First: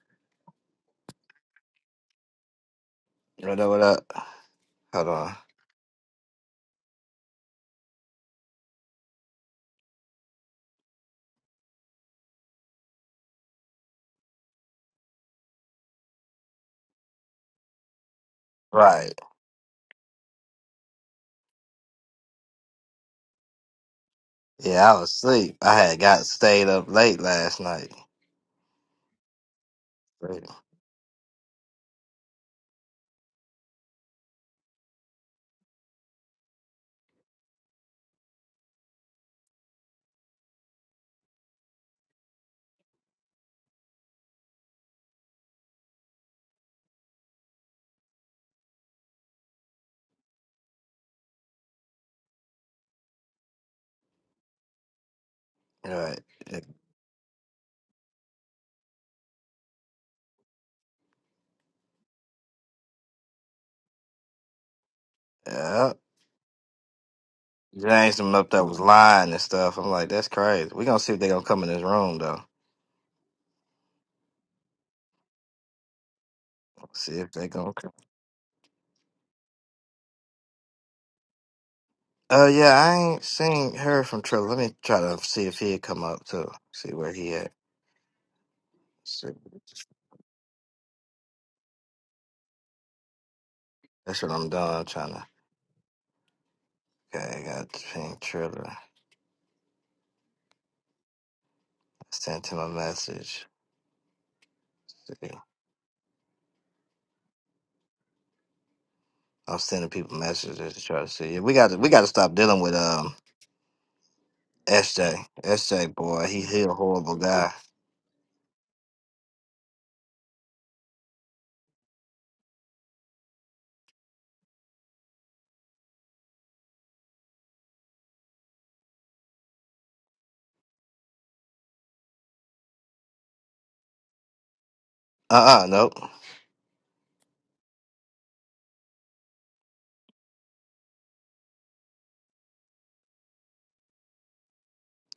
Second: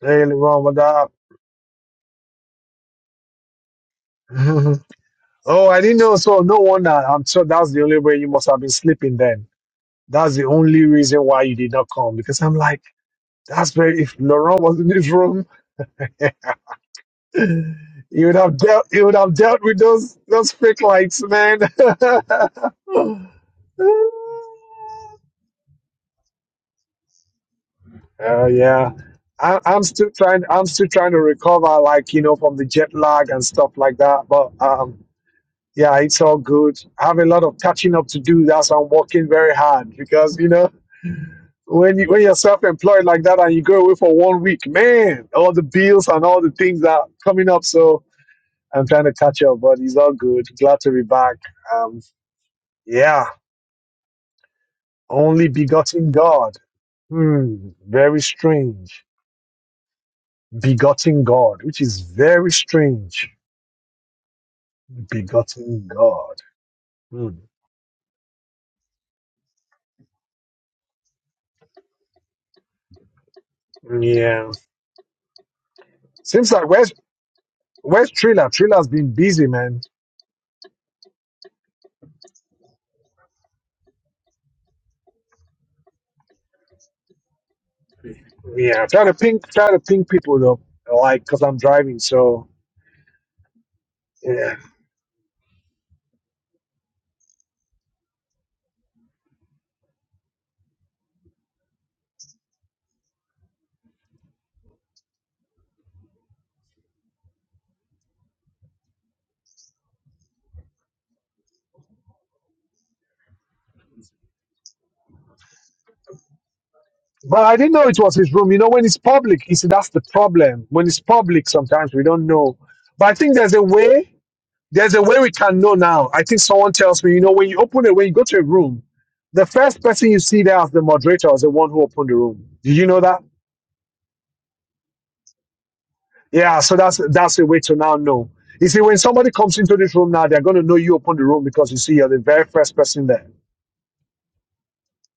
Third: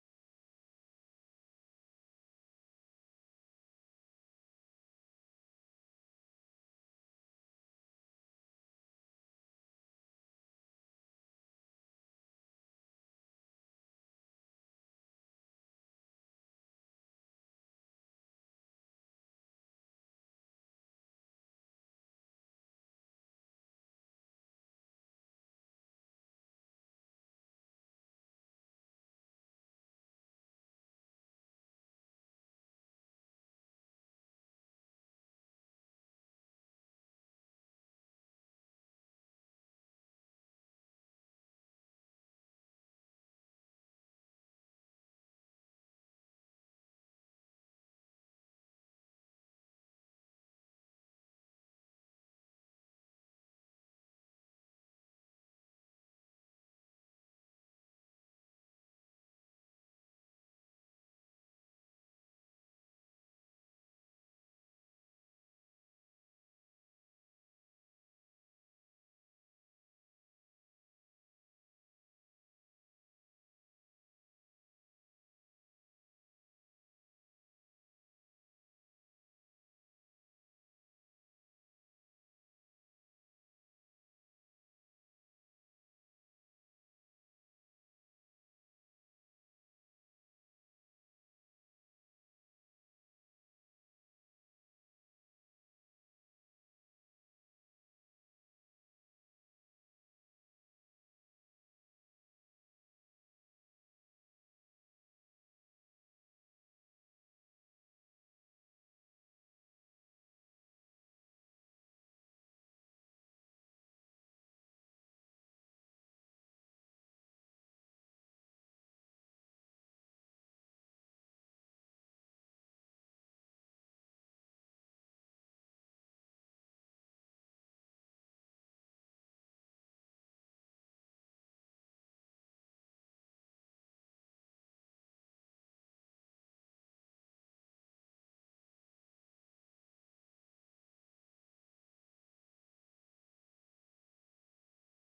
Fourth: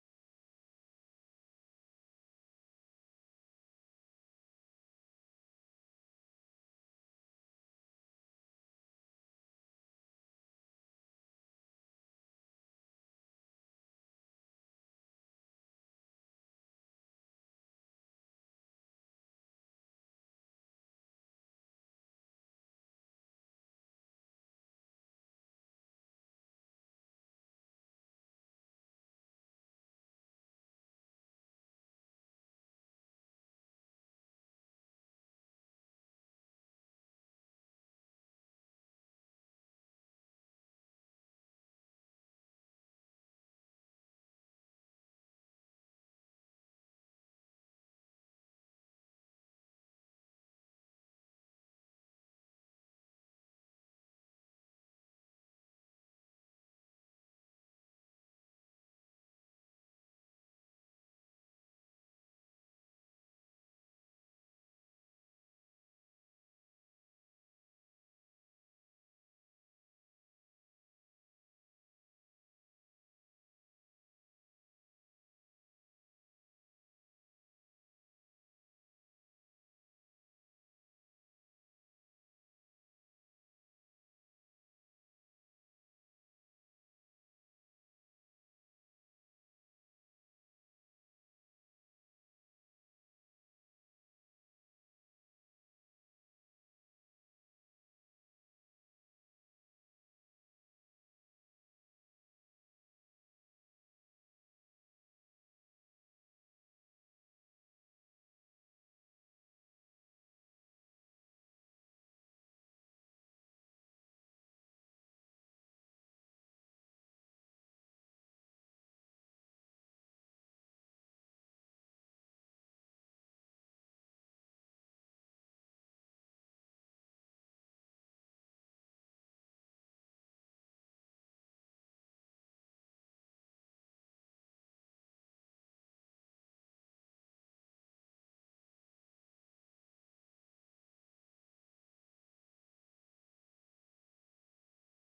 Daily Ramadan. What up, what up? Hold on. oh, I didn't know. So no wonder. I'm sure that's the only way you must have been sleeping then. That's the only reason why you did not come because I'm like, that's where if Laurent was in this room, he would have dealt he Right. would have dealt with those those fake lights, man. Yeah, I was asleep. I had got stayed up late last night. Oh yeah. I, I'm still trying Right. I'm still trying to recover like, you know, from the jet lag and stuff like that. But um yeah, it's all good. I have a lot of catching up to do. That's why I'm working very hard because you know when you when you're self-employed like that and you go away for one week, man, all the bills and all the things that are coming up. So I'm trying to catch up, but it's all good. Glad to be back. Um, yeah, only begotten Right. God. Hmm, very strange. Begotten God, which is very strange. Begotten Yeah. God. Hmm. James them up there was lying and stuff. I'm like, that's crazy. we gonna see if they gonna come in this room though. Yeah. Seems like where's See if they gonna come. where's Triller? Triller's been busy, man. Uh yeah, I ain't seen her from Triller. Let me try to see if he'd come up too. See where he at. Yeah, try to See. ping, try to ping people though, like because I'm driving. So That's what I'm yeah, doing. I'm trying to Okay, I got pink Triller. I sent him a message. See. I'm sending people messages to try to see. Yeah, We got to we got to stop dealing with um S J S J boy, he he a horrible but guy. I didn't know it was his room. You know, when it's public, you see that's the problem. When it's public, sometimes we don't know. But I think there's a way. There's a way we can know now. I think someone tells me, you know, when you open it, when you go to a room, the first person you see there as the moderator is the one who opened the room. Do you know that? Uh uh nope. Yeah. So that's that's a way to now know. You see, when somebody comes into this room now, they're going to know you opened the room because you see you're the very first person there.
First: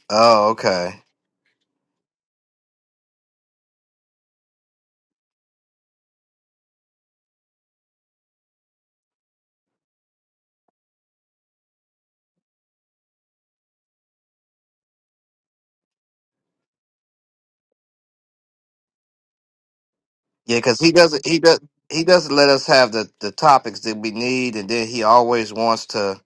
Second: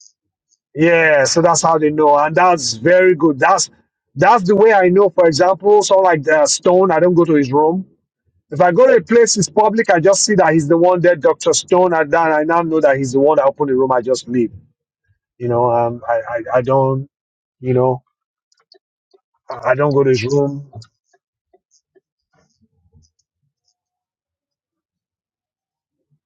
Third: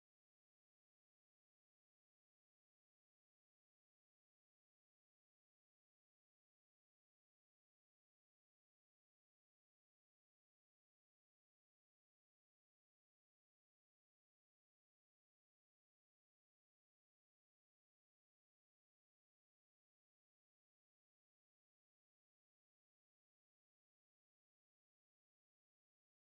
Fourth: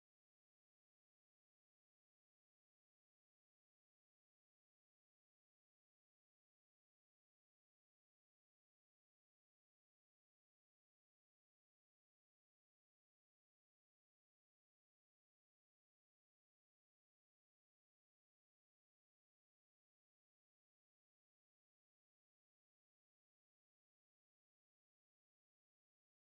Oh okay. Yeah, so that's how they know, and that's very good. That's that's the way I know. For example, someone like uh, Stone, I don't go to his room. If I go to a place it's public, I just see that he's the one there, Doctor Stone, and then I now know that he's the one that opened the room. I just leave. You know, um, I, I I don't, you know, I I don't go to his Yeah, room. because he doesn't he does he doesn't let us have the the topics that we need, and then he always wants to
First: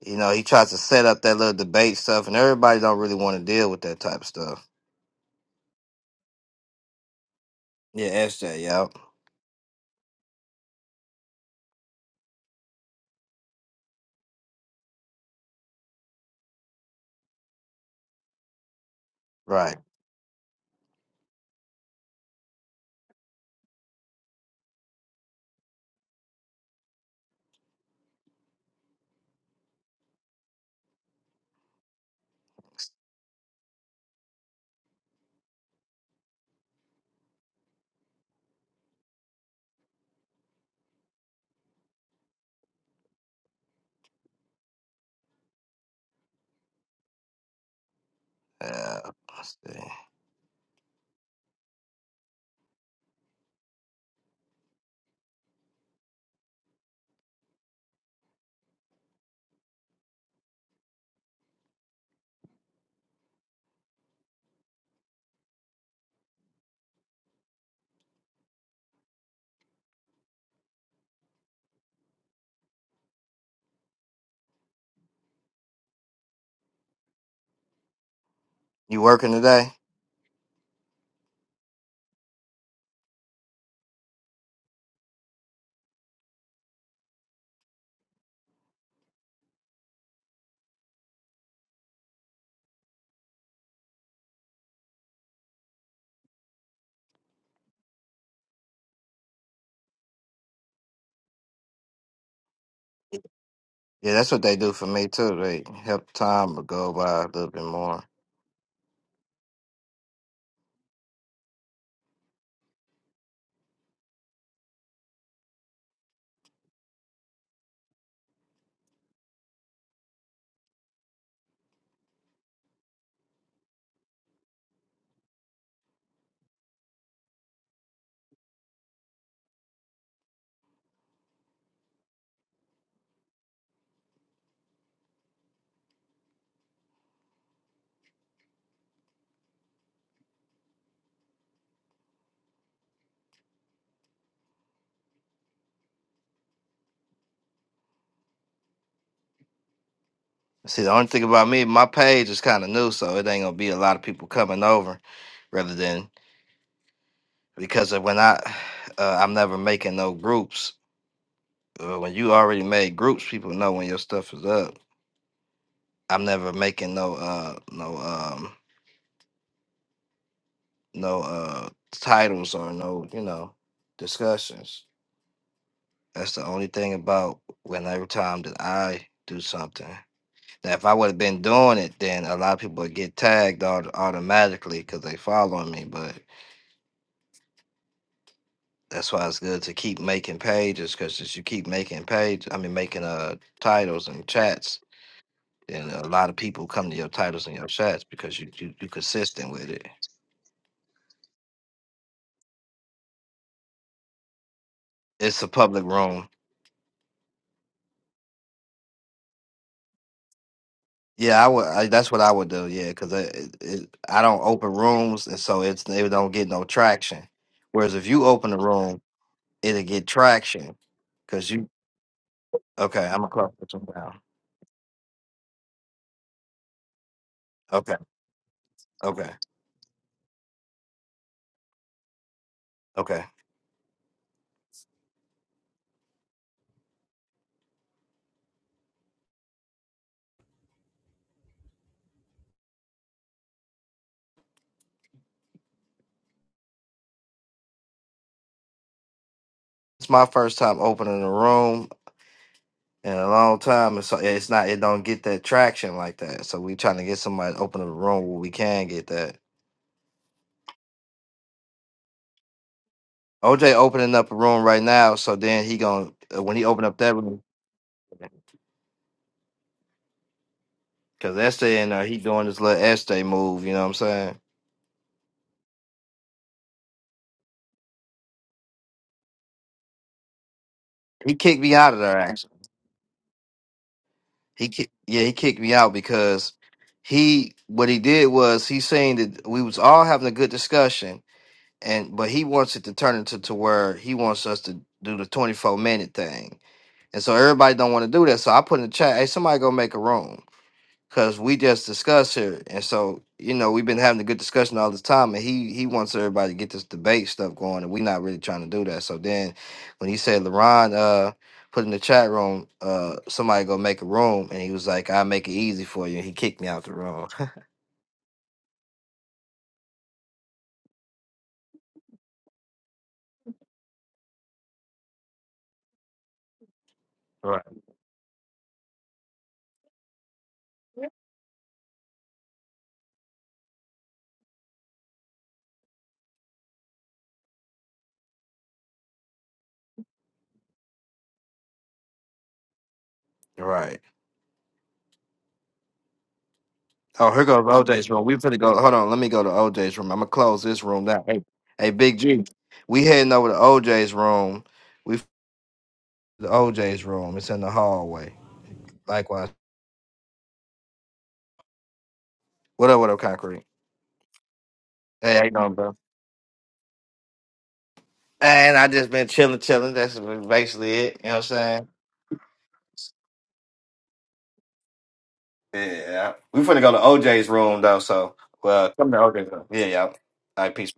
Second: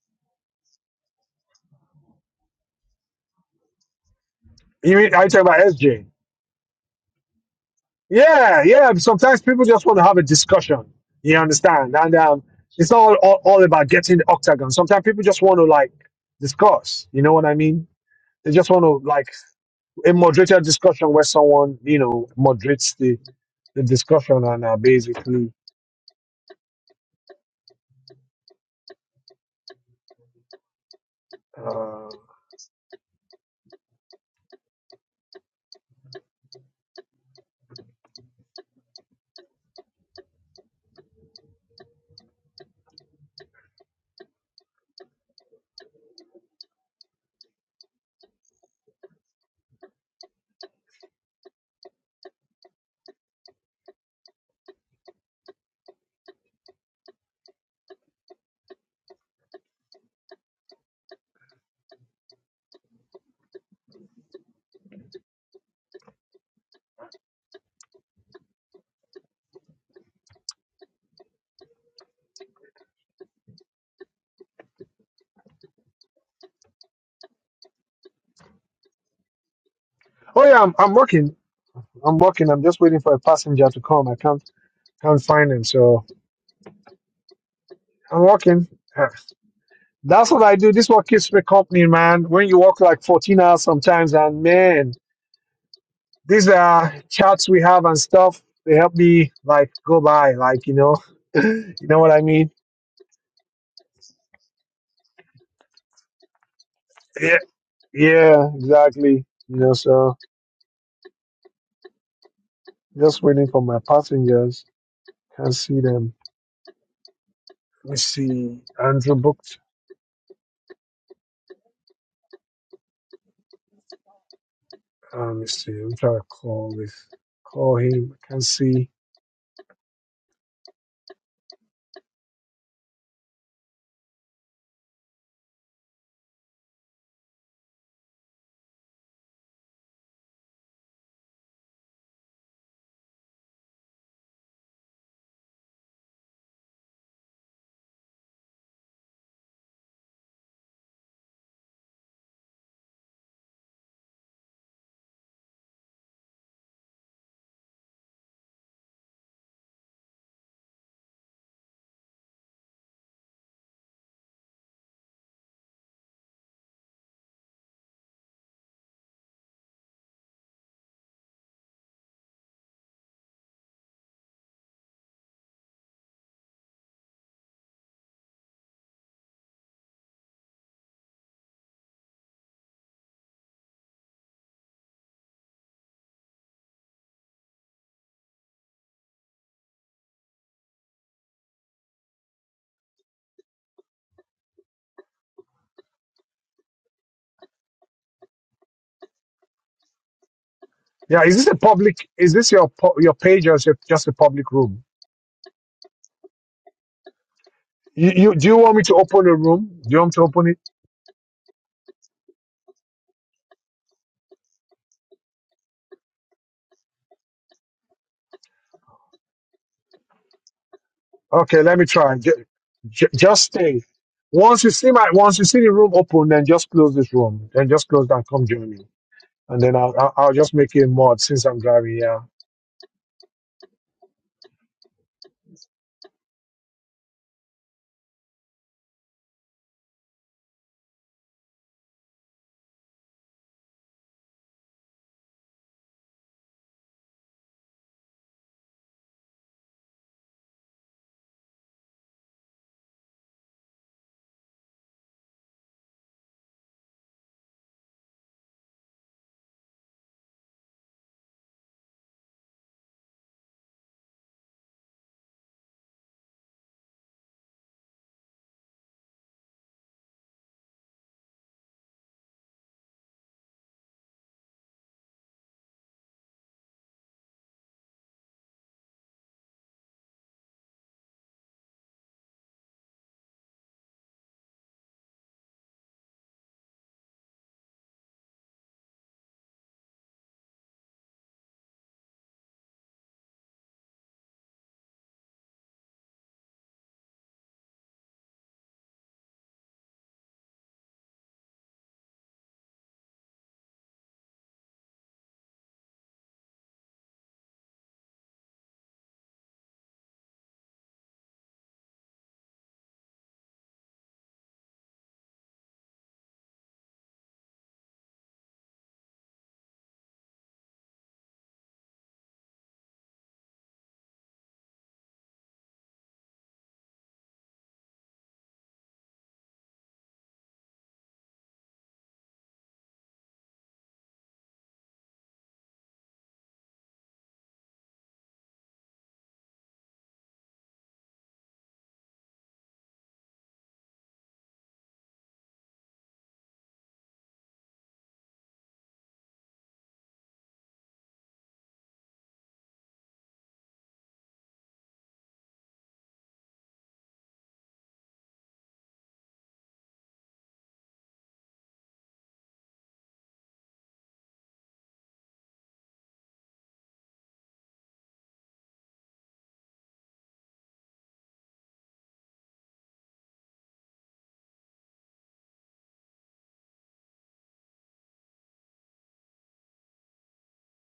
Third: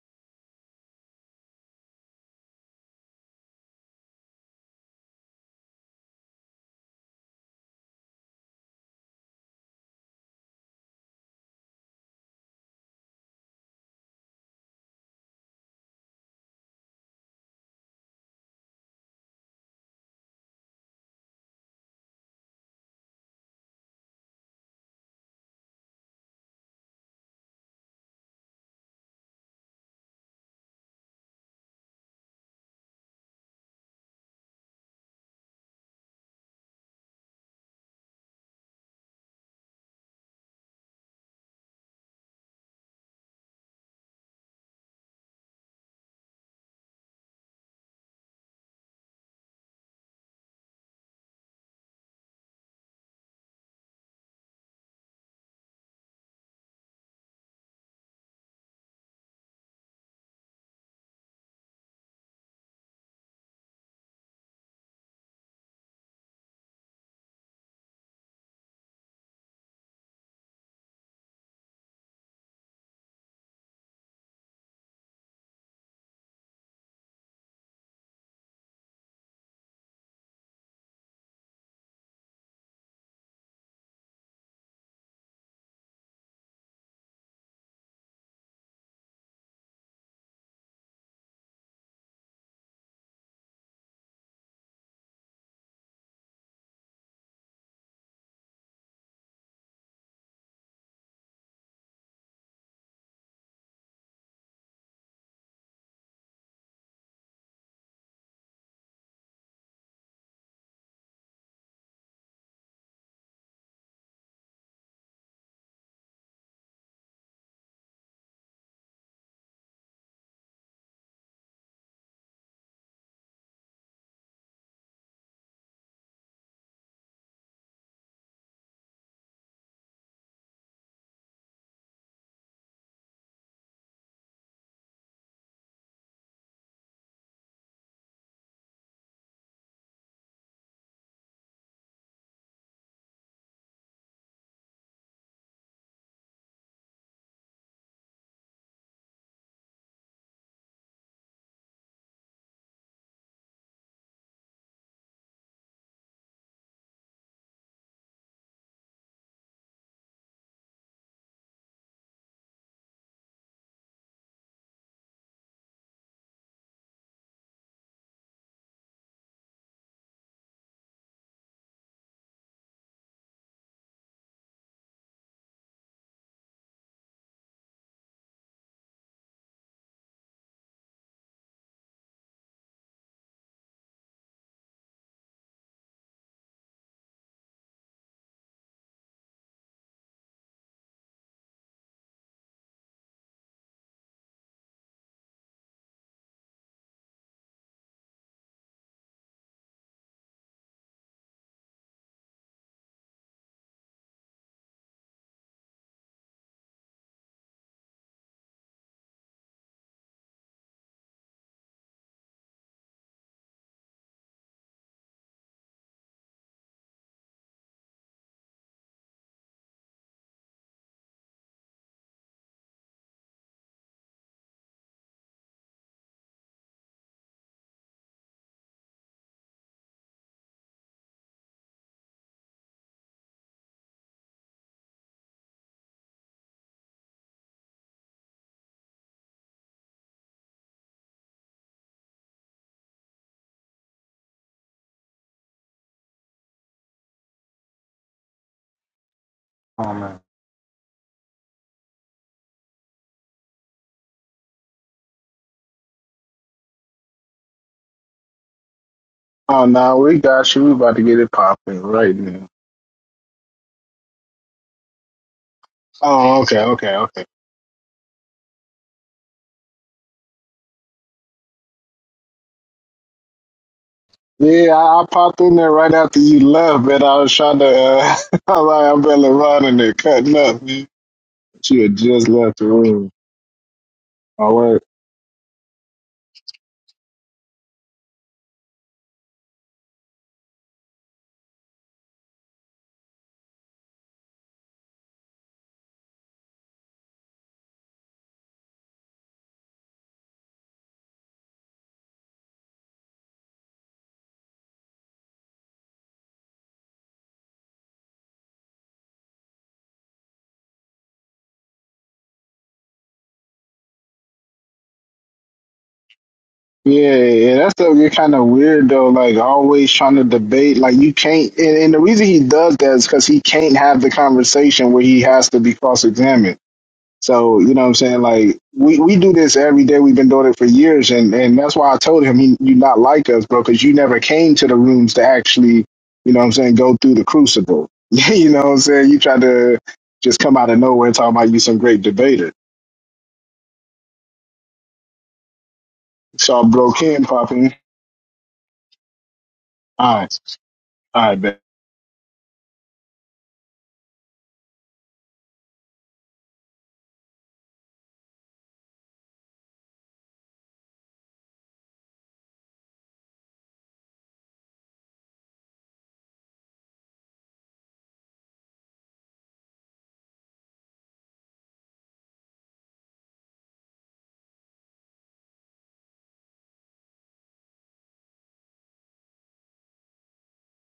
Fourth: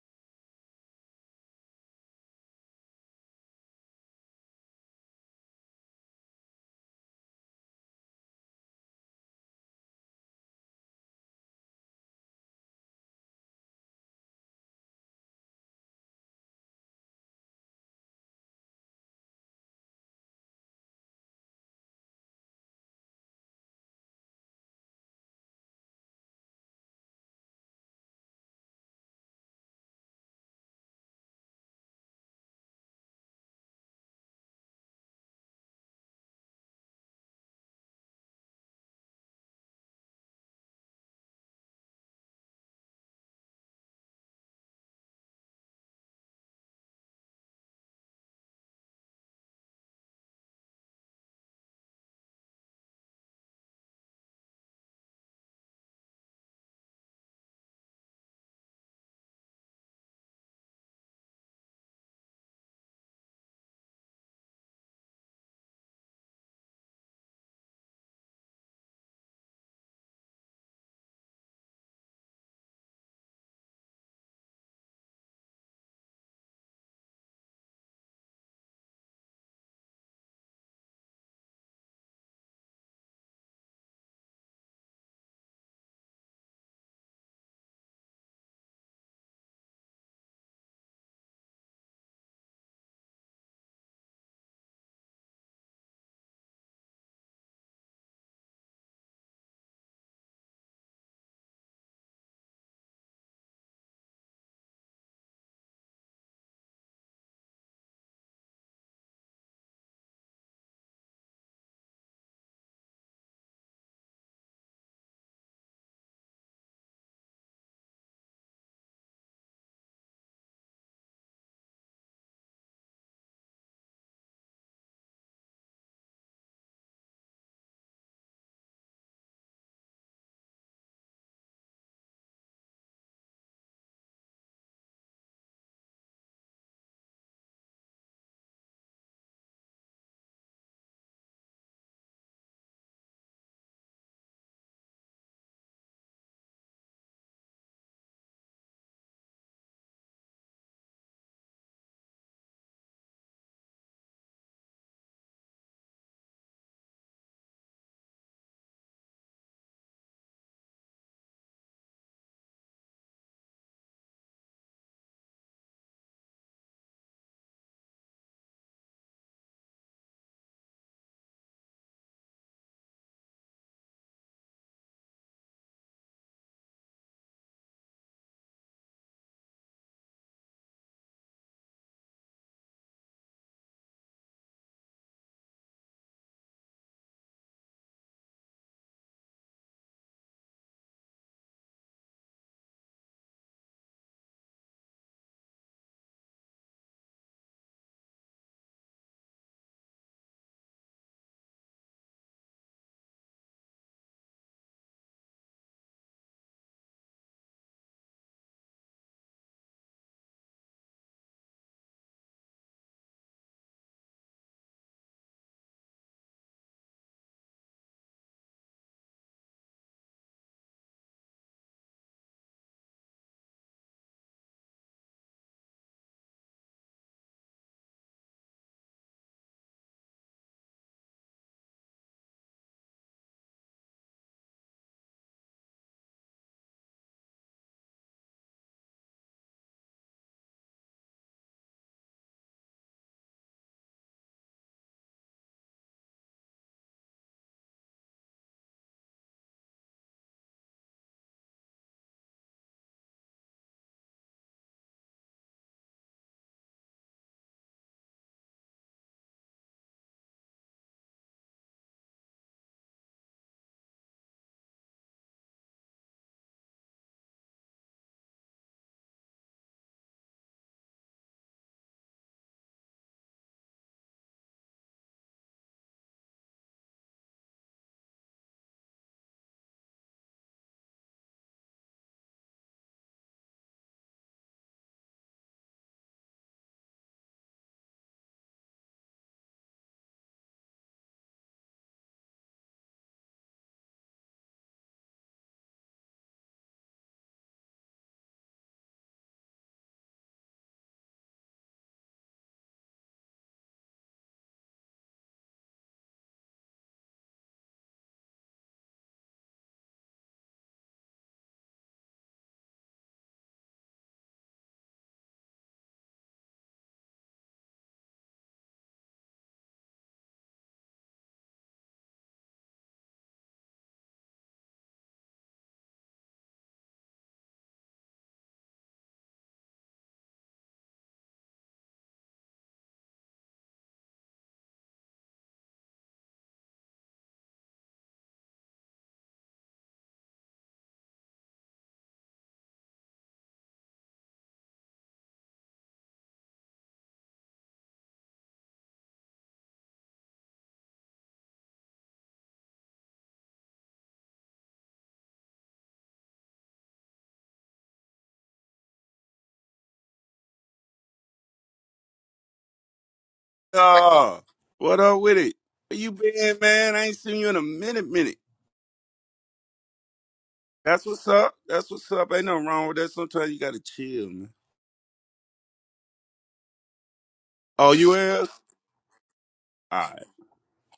you know he tries to set up that little debate stuff, and everybody don't really want to deal with that type of stuff. You mean I talk about SJ? Yeah, SJ. Yeah, Yep. yeah. Sometimes people just want to have a discussion. You understand? And um, it's not all, all, all about getting the octagon. Sometimes people just want to like discuss. You know what I mean? They just want to like Right. a moderated discussion where someone you know moderates the, the discussion and uh, basically. Uh, Uh, let's see. You working today? oh yeah, I'm, I'm working. I'm working. I'm just waiting for a passenger to come. I can't can't find him, so I'm working. Yeah. That's what I do. This is what keeps me company, man. When you work like 14 hours sometimes, and man, these are chats we have and stuff. They help me like go by, like you know, you know what I mean. Yeah, that's what they do for me too. They help time go by a Yeah, little bit more. yeah, exactly. You know, so. Just waiting for my passengers. Can't see them. Let me see. Andrew booked. Um, let me see. I'm trying to call this. Call him. Can't see. See, the only thing about me, my page is kind of new, so it ain't gonna be a lot of people coming over. Rather than because of when I, uh, I'm never making no groups. Uh, when you already made groups, people know when your stuff is up. I'm never making no, uh, no, um, no uh, titles or no, you know, discussions. That's the only thing about when every time that I do something. Now, if I would have been doing it, then a lot of people would get tagged auto- automatically because they following me, but. That's why it's good to keep making pages because as you keep making page, I mean making uh titles and chats, then a lot of people come to your titles and your chats because you you you consistent with it. Yeah, is this a public? Is this your pu- your page or is it just a public room? It's a public room. You, you do you want me to open a room? Do you want me to open it? Yeah, I would. I, that's what I would do. Yeah, because I it, it, I don't open rooms, and so it's they don't get no traction. Whereas if you open a room, it'll get traction because Okay, you. let me try. Ju- Okay, ju- I'm gonna just close this stay. one down. Once you see my once you see the room open, then just close this room. Then just Okay, close that. Come join me, okay, and then I'll I'll, I'll just make you a mod since I'm driving. Yeah. okay. Oh It's man. my first time opening a room. in a long time, and so it's not it don't get that traction like that. So we trying to get somebody to open up a room where we can get that. Oh no, we got you. We about to get it popping right now. OJ opening up a room right now, so then he gonna Oh, uh, when okay, he open okay, up that okay. room because Estee and uh, he doing this little Estee move. You know what I'm saying? Yeah, I, I popped in there right after you left, but I was trying to. Uh, I'm like, I'm barely running there, cutting up. man. He kicked me She out had of there. just Actually, left the room. All he right. kicked yeah he kicked me out because he what he did was he saying that we was all having a good discussion and but he wants it to turn into to where he wants us to do the 24 minute thing And so everybody don't want to do that. So I put in the chat, hey, somebody go make a room. Cause we just discussed here. And so, you know, we've been having a good discussion all this time. And he he wants everybody to get this debate stuff going. And we're not really trying to do that. So then when he said LaRon uh put in the chat room, uh somebody go make a room and he was like, I'll make it easy for you. And he kicked me out the Yeah, room. yeah, that's stuff get kind of weird though. Like always trying to debate. Like you can't, and, and the reason he does that is because he can't have the conversation where he has to be cross-examined. So, Right. you know what I'm saying? Like we, we do this every day. We've been doing it for years and, and that's why I told him he, you not like us, bro, because you never came to the rooms to actually, you know what I'm saying, go through the crucible. you know what I'm saying? You tried to just come out of nowhere talking about you some great debater. Right. So I broke him Oh, here goes popping. OJ's room. We finna go hold on, let me go to OJ's room. All I'm gonna right. close this room down. All right, Hey, man. hey Big G. We heading over to OJ's room. We. The OJ's room. It's in the hallway. Likewise. What up, what up, Concrete? Uh, what up Hey, with how you it? doing, bro? Where you been, man? I ain't seen you in a minute, minute. And I just been chilling, chilling. That's basically That's it. what's You know what I'm up. saying? That's what's up. Ain't nothing wrong with that. Sometimes you gotta chill, man. Yeah. We finna go to OJ's room Oh, though, you so is? well come to OJ's room. Yeah, yeah. All right, peace.